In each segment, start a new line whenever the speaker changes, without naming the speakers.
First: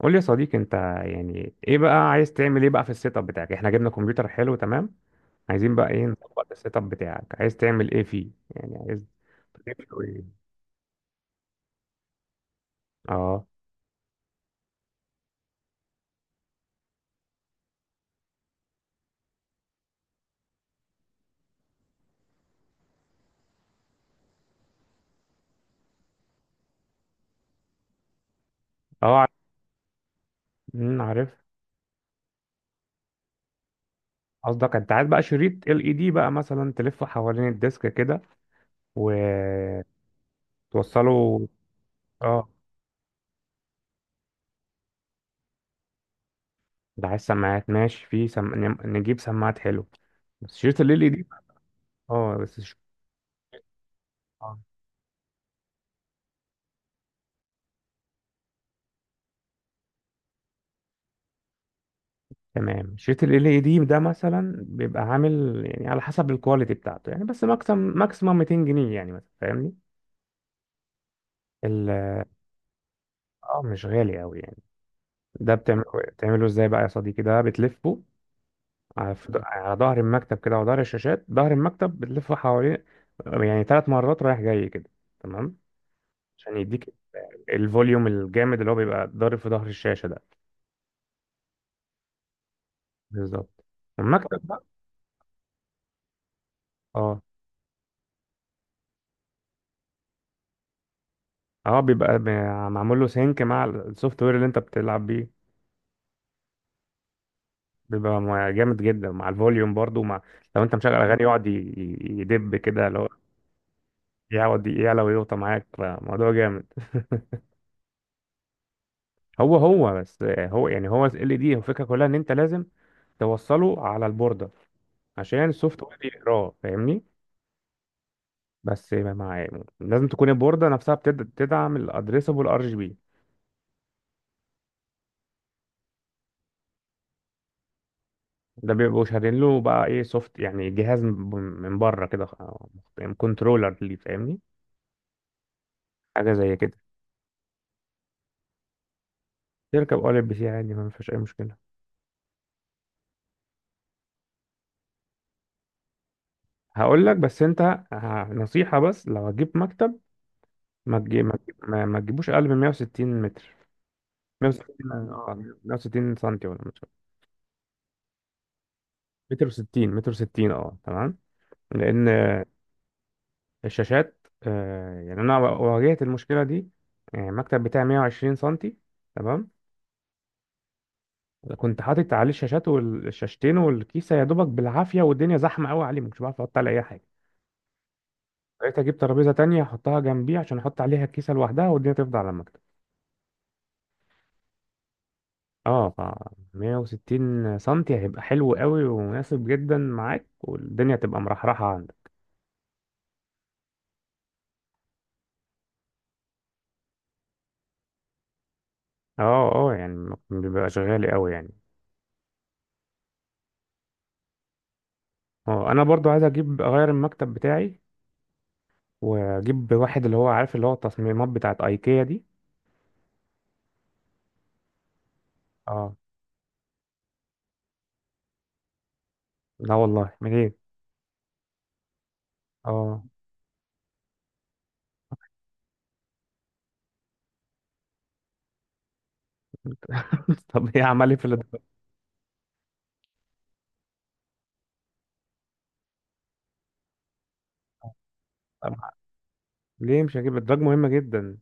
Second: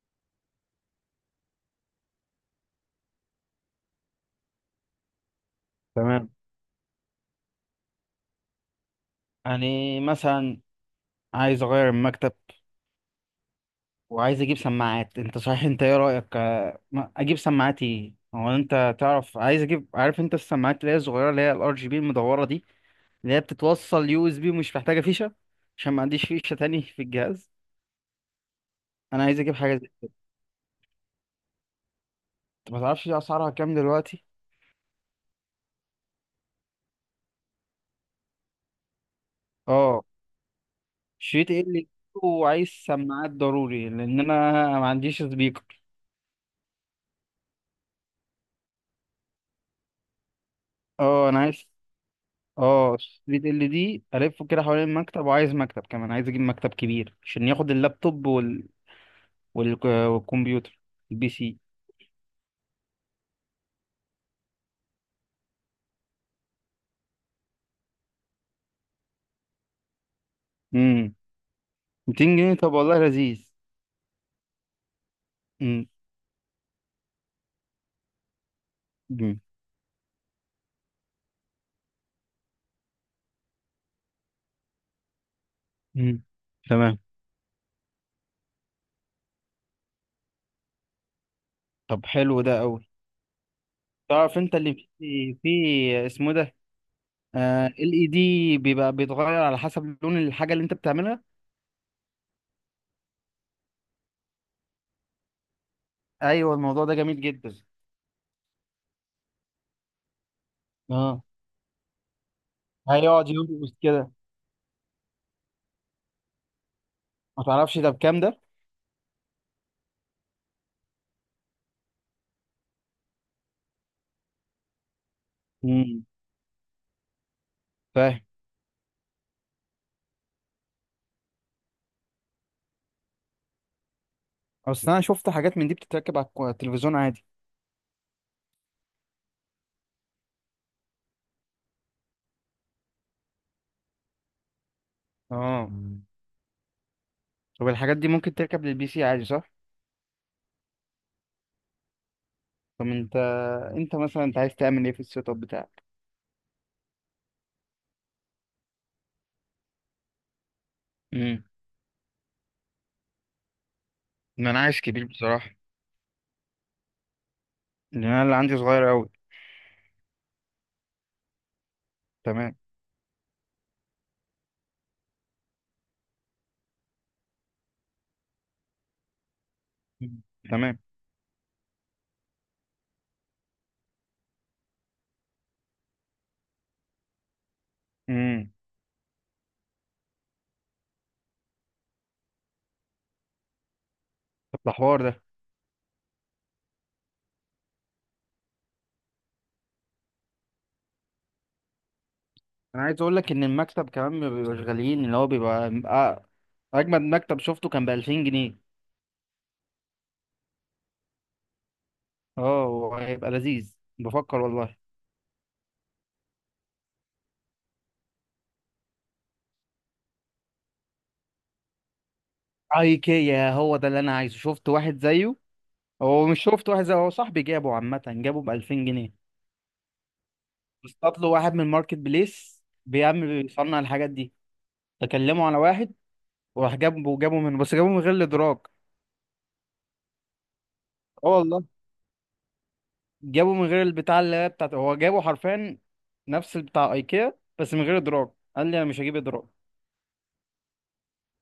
قول لي يا صديقي انت يعني ايه بقى، عايز تعمل ايه بقى في السيت اب بتاعك؟ احنا جبنا كمبيوتر حلو، تمام. عايزين بقى ايه؟
تمام.
نطبق السيت اب بتاعك، عايز تعمل ايه فيه يعني؟ عايز تعمله
يعني
ايه؟
مثلا، عايز اغير المكتب
اه.
وعايز اجيب سماعات. انت صحيح، انت ايه رأيك؟ اجيب سماعات ايه؟ هو انت تعرف، عايز اجيب، عارف انت السماعات اللي هي الصغيرة، اللي هي الار جي بي المدورة دي، اللي هي بتتوصل يو اس بي ومش محتاجة فيشة، عشان ما عنديش فيشة تاني في الجهاز.
اه،
انا
عارف.
عايز اجيب حاجة زي كده.
عارف.
أنت ما تعرفش دي اسعارها كام دلوقتي؟
قصدك انت عايز بقى شريط ال اي دي بقى، مثلا تلفه حوالين الديسك كده وتوصله؟
اه. شريط ايه اللي؟
اه،
وعايز سماعات ضروري لان انا ما عنديش سبيكر.
ده عايز سماعات ماشي نجيب سماعات، حلو. بس شريط ال ال اي دي،
اه انا عايز.
اه بس ش-
اه ستريت ال دي الفه كده حوالين المكتب، وعايز مكتب كمان، عايز اجيب مكتب كبير عشان ياخد اللابتوب والكمبيوتر، البي سي.
تمام. شريط ال ال دي ده مثلا بيبقى عامل يعني على حسب الكواليتي بتاعته، يعني بس ماكسيمم ماكسيمم 200 جنيه يعني، مثلا فاهمني؟
امم.
ال-
200 جنيه؟ طب والله لذيذ.
اه، مش غالي قوي يعني. ده بتعمله
امم.
بتعمله ازاي بقى يا صديقي؟ ده بتلفه
امم.
على ظهر المكتب كده، وظهر الشاشات، ظهر المكتب بتلفه حواليه يعني ثلاث مرات رايح جاي كده، تمام.
أمم.
عشان يديك
تمام.
الفوليوم الجامد اللي هو بيبقى ضارب في ظهر الشاشة ده،
طب حلو ده قوي.
بالظبط.
تعرف
المكتب
انت
بقى،
اللي في اسمه ده،
اه.
ال اي دي بيبقى بيتغير على حسب لون الحاجه اللي انت بتعملها.
اه، معمول له سينك مع السوفت وير اللي انت بتلعب بيه.
ايوه، الموضوع ده جميل جدا.
جامد جدا، مع الفوليوم برضو، مع، لو انت مشغل اغاني
اه،
يقعد يدب كده، اللي هو
هيقعد يرقص كده.
يقعد يعلى ويوطى معاك، فموضوع جامد.
ما تعرفش ده بكام ده؟
هو هو بس هو يعني هو ال دي الفكره كلها ان انت لازم توصله على البورده عشان السوفت وير
امم،
يقراه، فاهمني؟
فاهم.
بس مع، لازم تكون البورده نفسها بتدعم الادريسبل ار جي بي.
اصل انا شفت حاجات من دي بتتركب على التلفزيون عادي.
ده بيبقوا شارين له بقى ايه، سوفت يعني جهاز من من بره كده، كنترولر ليه، فاهمني؟
اه، مم.
حاجه زي كده.
طب الحاجات دي ممكن تركب للبي سي عادي، صح؟
تركب اول بي سي عادي، ما فيش اي مشكله.
طب انت، انت مثلا انت عايز تعمل ايه في السيت اب بتاعك؟
هقول لك، بس انت، نصيحة، بس لو هتجيب مكتب ما تجيب ما
امم.
تجيب- ما- ما تجيبوش اقل من 160 متر.
ما انا عايز
160،
كبير
اه.
بصراحه،
160 سنتي ولا متر؟
لان انا اللي عندي صغير قوي.
متر و60، متر و60، اه تمام. لان
تمام.
الشاشات، آه يعني، انا واجهت المشكلة دي يعني. المكتب بتاعي 120 سنتي، تمام.
مم. تمام.
كنت حاطط عليه الشاشات والشاشتين والكيسة، يا دوبك بالعافية، والدنيا زحمة قوي عليه، مش بعرف احط عليه اي حاجة.
امم.
بقيت اجيب ترابيزة تانية احطها جنبي عشان احط عليها الكيسة لوحدها، والدنيا تفضل على المكتب.
طب ده حوار ده.
اه، ف 160 سنتي هيبقى حلو قوي ومناسب جدا معاك، والدنيا تبقى مرحرحة عندك.
انا عايز اقول لك ان المكتب كمان ما بيبقاش غاليين، اللي هو بيبقى اجمد مكتب شفته كان ب 2000 جنيه.
اه اه، يعني بيبقى شغال قوي يعني.
اه وهيبقى لذيذ، بفكر والله.
اه، انا برضو عايز اجيب اغير المكتب بتاعي، واجيب واحد اللي هو، عارف، اللي هو التصميمات بتاعت ايكيا دي.
ايكيا، هو ده اللي انا عايزه، شفت واحد زيه.
اه.
هو مش شفت واحد زي، هو صاحبي جابه عامة، جابه ب 2000 جنيه.
لا والله منين.
اصطاد له واحد من الماركت بليس
اه.
بيعمل، بيصنع الحاجات دي. تكلموا على واحد، وراح جابه، جابه من، بس جابه من غير الادراج.
طب ايه، عمل ايه في
اه
الادراج؟
والله، جابه من غير البتاع اللي هي بتاعته، هو جابه حرفيا نفس بتاع ايكيا بس من غير ادراج. قال
طب
لي انا مش هجيب ادراج.
ليه مش هجيب الادراج؟ مهمة جدا.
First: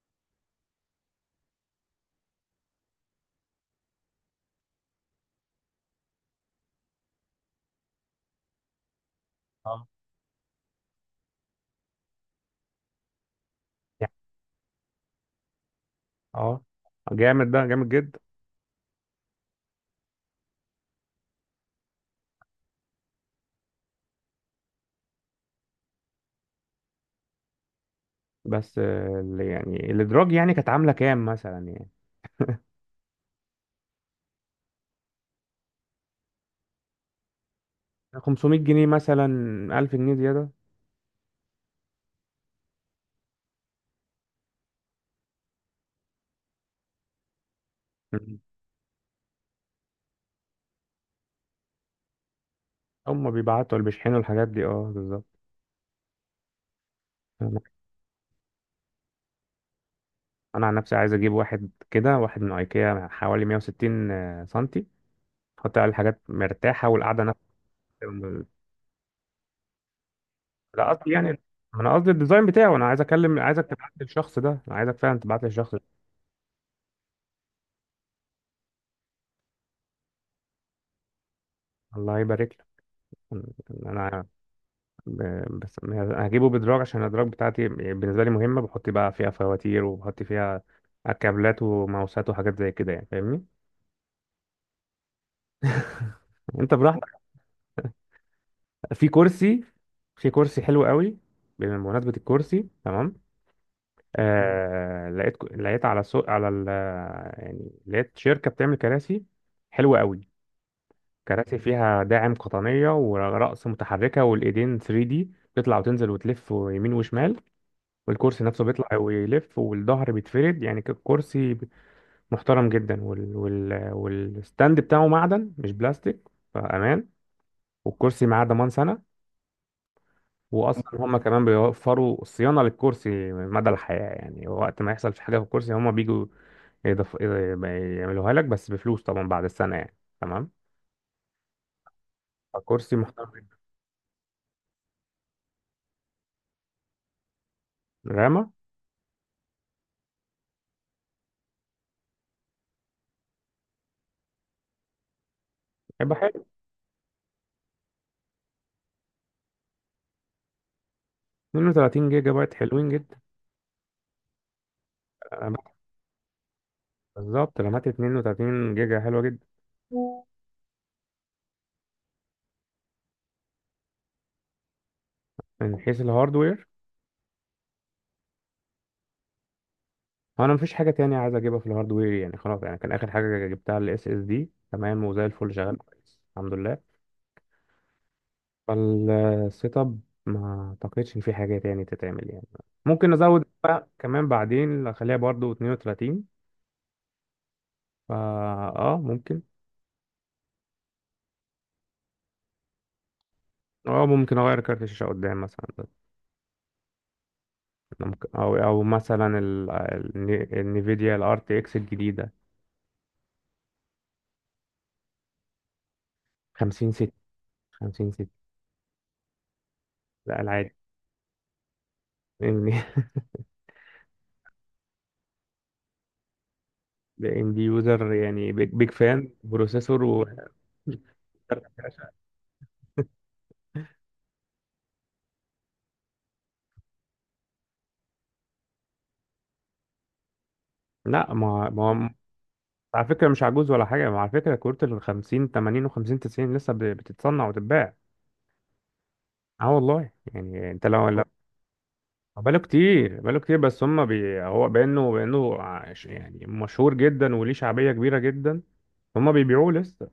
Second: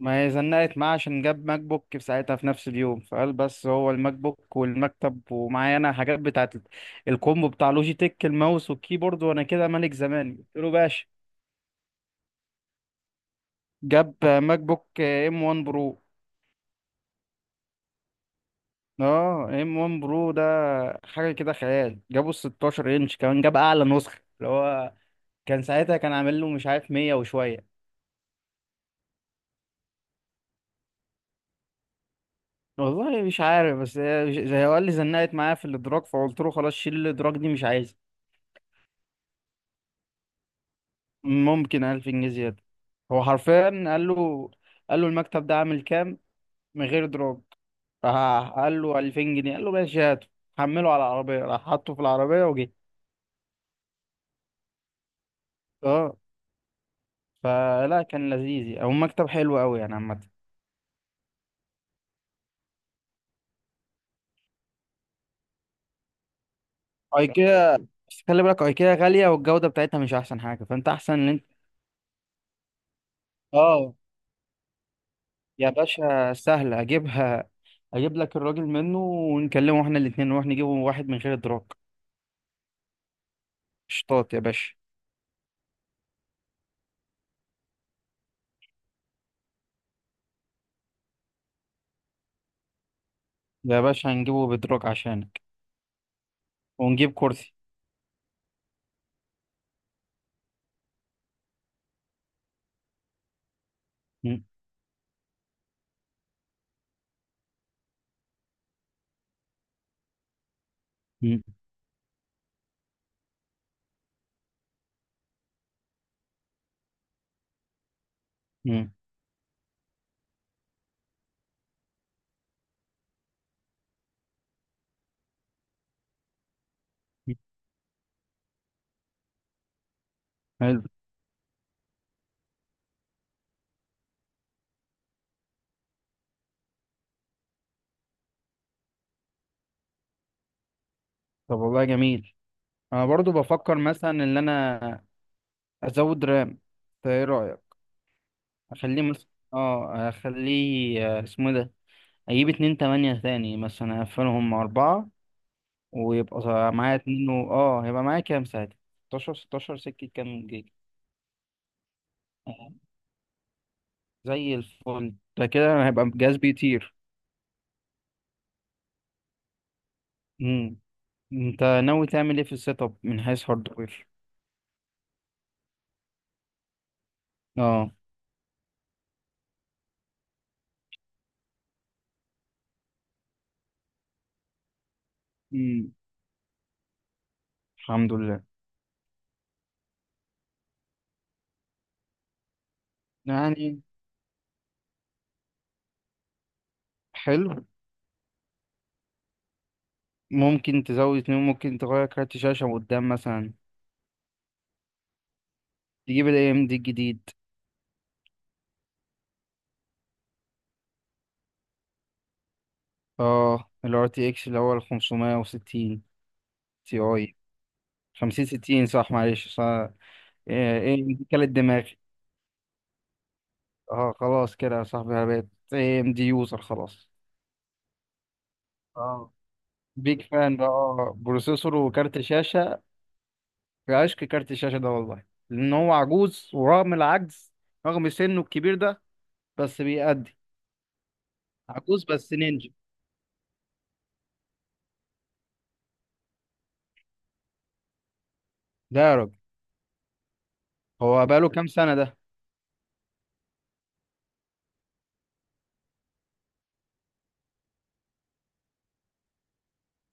ما هي زنقت معاه عشان جاب ماك بوك في ساعتها في نفس اليوم، فقال بس هو الماك بوك والمكتب، ومعايا انا حاجات بتاعت الكومبو بتاع لوجيتك، الماوس والكيبورد، وانا كده
اه
ملك زماني قلت له باشا.
يعني.
جاب ماك بوك ام 1 برو.
اه، جامد، ده جامد جدا.
اه ام 1 برو ده حاجه كده خيال. جابه ال 16 انش كمان، جاب اعلى نسخه اللي هو كان ساعتها كان عامل له مش عارف 100 وشويه.
بس آه، اللي يعني الادراج يعني كانت عاملة كام مثلا يعني؟
والله مش عارف، بس زي هو قال لي زنقت معايا في الادراك، فقلت له خلاص شيل الادراك دي مش عايزها.
500 جنيه مثلا، 1000 جنيه زيادة.
ممكن 1000 جنيه زياده. هو حرفيا قال له، قال له المكتب ده عامل كام من غير ادراك؟
مم.
راح قال له 2000 جنيه، قال له ماشي هاته. حمله على العربيه، راح حطه في العربيه وجه.
هم بيبعتوا اللي بيشحنوا الحاجات دي، اه بالظبط.
اه.
انا،
فلا كان لذيذ، او مكتب حلو قوي يعني، عامه كان.
أنا عن نفسي عايز اجيب واحد كده، واحد من ايكيا حوالي 160 سنتي، احط عليه الحاجات مرتاحة، والقعدة نفسها.
ايكيا بس خلي بالك ايكيا غاليه، والجوده بتاعتها مش احسن حاجه،
لا
فانت
قصدي
احسن
يعني،
ان انت.
ما انا قصدي الديزاين بتاعه. انا عايز اكلم، عايزك تبعت
اه
لي الشخص ده، انا عايزك فعلا تبعت لي
يا
الشخص ده.
باشا، سهله اجيبها، اجيب لك الراجل منه ونكلمه احنا الاثنين نروح نجيبه واحد من غير ادراك.
الله يبارك لك. انا،
شطاط يا باشا.
بس هجيبه بدراج عشان الادراج بتاعتي بالنسبة لي مهمة، بحط بقى فيها فواتير، وبحط فيها كابلات وماوسات وحاجات زي كده يعني، فاهمني.
يا باشا هنجيبه بادراك عشانك.
انت
ونجيب
براحتك.
كرسي.
في كرسي، في كرسي حلو قوي. بمناسبة الكرسي، تمام.
م-
آه، لقيت على سوق، على ال، يعني لقيت شركة بتعمل كراسي حلوة قوي.
م-
كراسي فيها داعم قطنية، ورأس متحركة، والإيدين 3D، تطلع وتنزل وتلف يمين وشمال، والكرسي نفسه
م-
بيطلع ويلف، والظهر بيتفرد، يعني كرسي محترم جدا، والستاند بتاعه معدن مش بلاستيك، فأمان.
م.
والكرسي معاه ضمان سنة، واصلا
حلو.
هم كمان بيوفروا صيانه للكرسي مدى الحياه يعني. وقت ما يحصل في حاجه في الكرسي هم بيجوا يضف... يعملوها لك، بس بفلوس طبعا بعد السنه يعني، تمام.
طب والله جميل.
الكرسي
انا
محترم
برضو
جدا.
بفكر مثلا ان انا ازود رام، انت ايه رايك؟
رامه،
اخليه مثلا، اه اخليه، اسمه إيه ده، اجيب اتنين تمانية تاني مثلا اقفلهم مع اربعة،
هيبقى
ويبقى
حلو.
معايا اتنين، و... اه هيبقى معايا كام ساعتها؟ ستاشر سكة كام جيجا؟
32 جيجا
آه،
بايت حلوين جدا.
زي الفل، ده
أنا بك-
كده هيبقى جهاز بيطير.
بالظبط، رامات 32 جيجا حلوه جدا.
مم. انت ناوي تعمل ايه في السيت اب من حيث هاردوير؟
من حيث الهاردوير،
اه،
انا مفيش حاجه تانية عايز اجيبها في الهاردوير يعني، خلاص يعني. كان اخر حاجه جبتها الاس اس دي، تمام. وزي الفل شغال
مم.
كويس، الحمد لله.
الحمد لله.
فالسيت اب، ما اعتقدش ان في حاجه تاني تتعمل يعني. ممكن نزود
يعني
بقى كمان بعدين، اخليها برضو 32.
حلو.
فا، اه ممكن.
ممكن تزود اتنين، ممكن تغير كارت شاشة من قدام مثلا،
اه، ممكن اغير كارت الشاشه قدام مثلا.
تجيب الاي ام دي الجديد.
ممكن او او مثلا النفيديا الار تي اكس الجديده
اه، ال RTX اللي هو ال 560
50
تي
60.
اي.
50 60،
50 60، صح، معلش صح.
لا العادي.
ايه، إيه دي كانت دماغي.
لان،
اه خلاص كده يا صاحبي، انا بقيت اي ام دي يوزر خلاص.
لان دي يوزر يعني، بيج بيج فان
اه
بروسيسور
بيج
و...
فان بقى بروسيسور وكارت شاشة. في عشق كارت الشاشة ده والله. لأن هو عجوز، ورغم العجز، رغم سنه الكبير ده، بس بيأدي.
لا ما
عجوز
ما،
بس نينجا.
على فكره مش عجوز ولا حاجه. ما على فكره كروت ال 50 80 و 50 90 لسه بتتصنع وتتباع.
ده يا راجل،
اه والله يعني، انت لو لو،
هو بقاله كام سنة ده؟
آه. بقاله كتير، بقاله كتير، بس هم بي هو بانه بانه عش- يعني مشهور جدا وليه شعبيه كبيره جدا. هم بيبيعوه لسه.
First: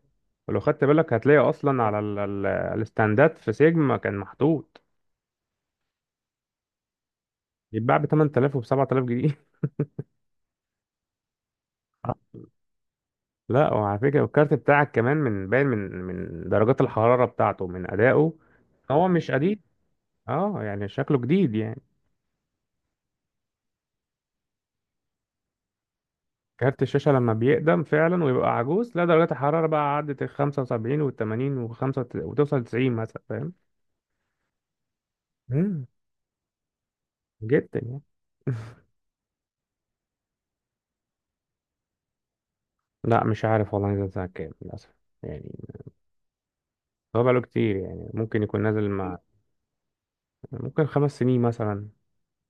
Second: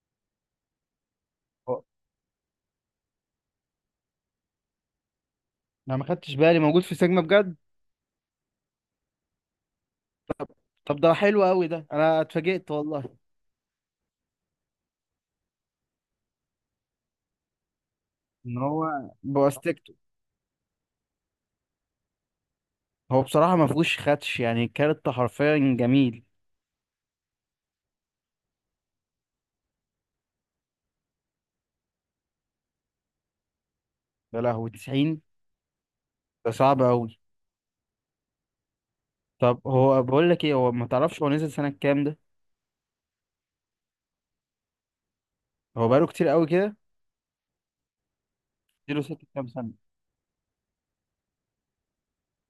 ولو خدت بالك هتلاقي اصلا
هو-
على الستاندات في سيجما كان محطوط،
أنا ما خدتش بالي موجود في سيجما بجد.
يتباع ب 8000 وب 7000 جنيه.
طب ده حلو قوي ده،
آه.
أنا اتفاجئت والله.
لا، وعلى فكره الكارت بتاعك كمان، من باين من من درجات الحراره بتاعته، من ادائه،
إن
هو
هو
مش قديم.
بوستكته.
اه يعني شكله جديد يعني.
هو بصراحة ما فيهوش خدش، يعني الكارت حرفيا جميل.
كارت الشاشة لما بيقدم فعلا ويبقى عجوز، لا درجات الحرارة بقى عدت ال 75 وال 80 وخمسة، وتوصل 90 مثلا، فاهم؟
يا لهوي 90!
امم،
ده صعب قوي.
جدا يعني.
طب هو بقول لك ايه، هو ما تعرفش هو نزل سنة كام ده؟
لا مش عارف والله نزل سنة كام للأسف يعني.
هو بقاله كتير قوي كده.
هو بقاله كتير يعني، ممكن يكون نازل
اديله
مع،
سكة كام سنة.
ممكن خمس سنين مثلا،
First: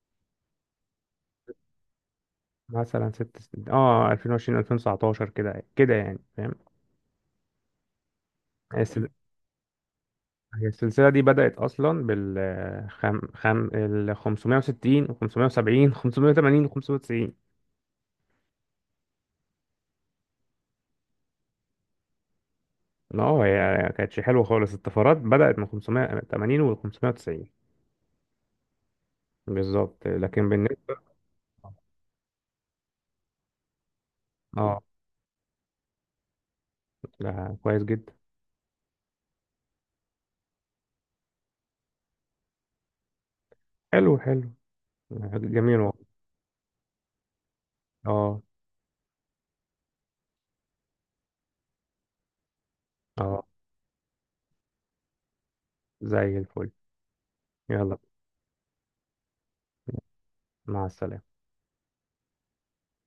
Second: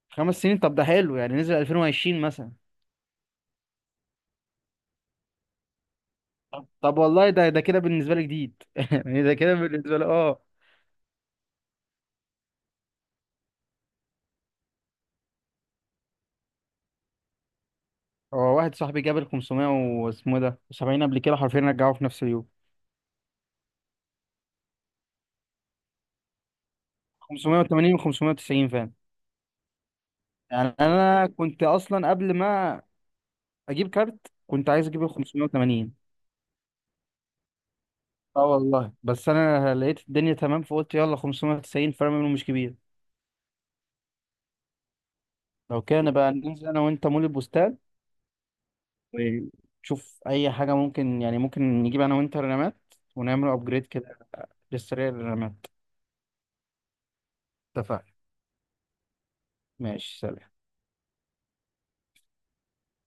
5 سنين، طب ده حلو، يعني نزل 2020 مثلا.
مثلا ست سنين، اه. 2020 2019 كده كده يعني، فاهم.
طب طب والله ده كده بالنسبة لي جديد.
هي السل-
يعني ده كده بالنسبة لي، اه.
هي السلسلة دي بدأت أصلا بال ال 560 و 570 580 و 590.
هو واحد صاحبي جاب ال 500 واسمه إيه ده 70 قبل كده، حرفيا رجعوه في نفس اليوم.
ما هو هي، ما كانتش حلوه خالص، الطفرات بدأت من 580 و 590،
580 و 590 فعلا.
بالظبط. لكن
يعني
بالنسبه،
انا كنت اصلا قبل ما اجيب كارت كنت
اه،
عايز اجيب ال 580.
لا كويس جدا.
اه والله، بس انا لقيت الدنيا تمام فقلت يلا 590، فرق منه مش كبير.
حلو، حلو، جميل
لو
والله.
كان بقى ننزل انا وانت مول البستان،
اه
ونشوف اي حاجه ممكن، يعني ممكن نجيب انا وانت رمات
اه،
ونعمل ابجريد كده، للسريع للرمات.
زي الفل. يلا،
اتفقنا، ماشي، سلام.
مع السلامه.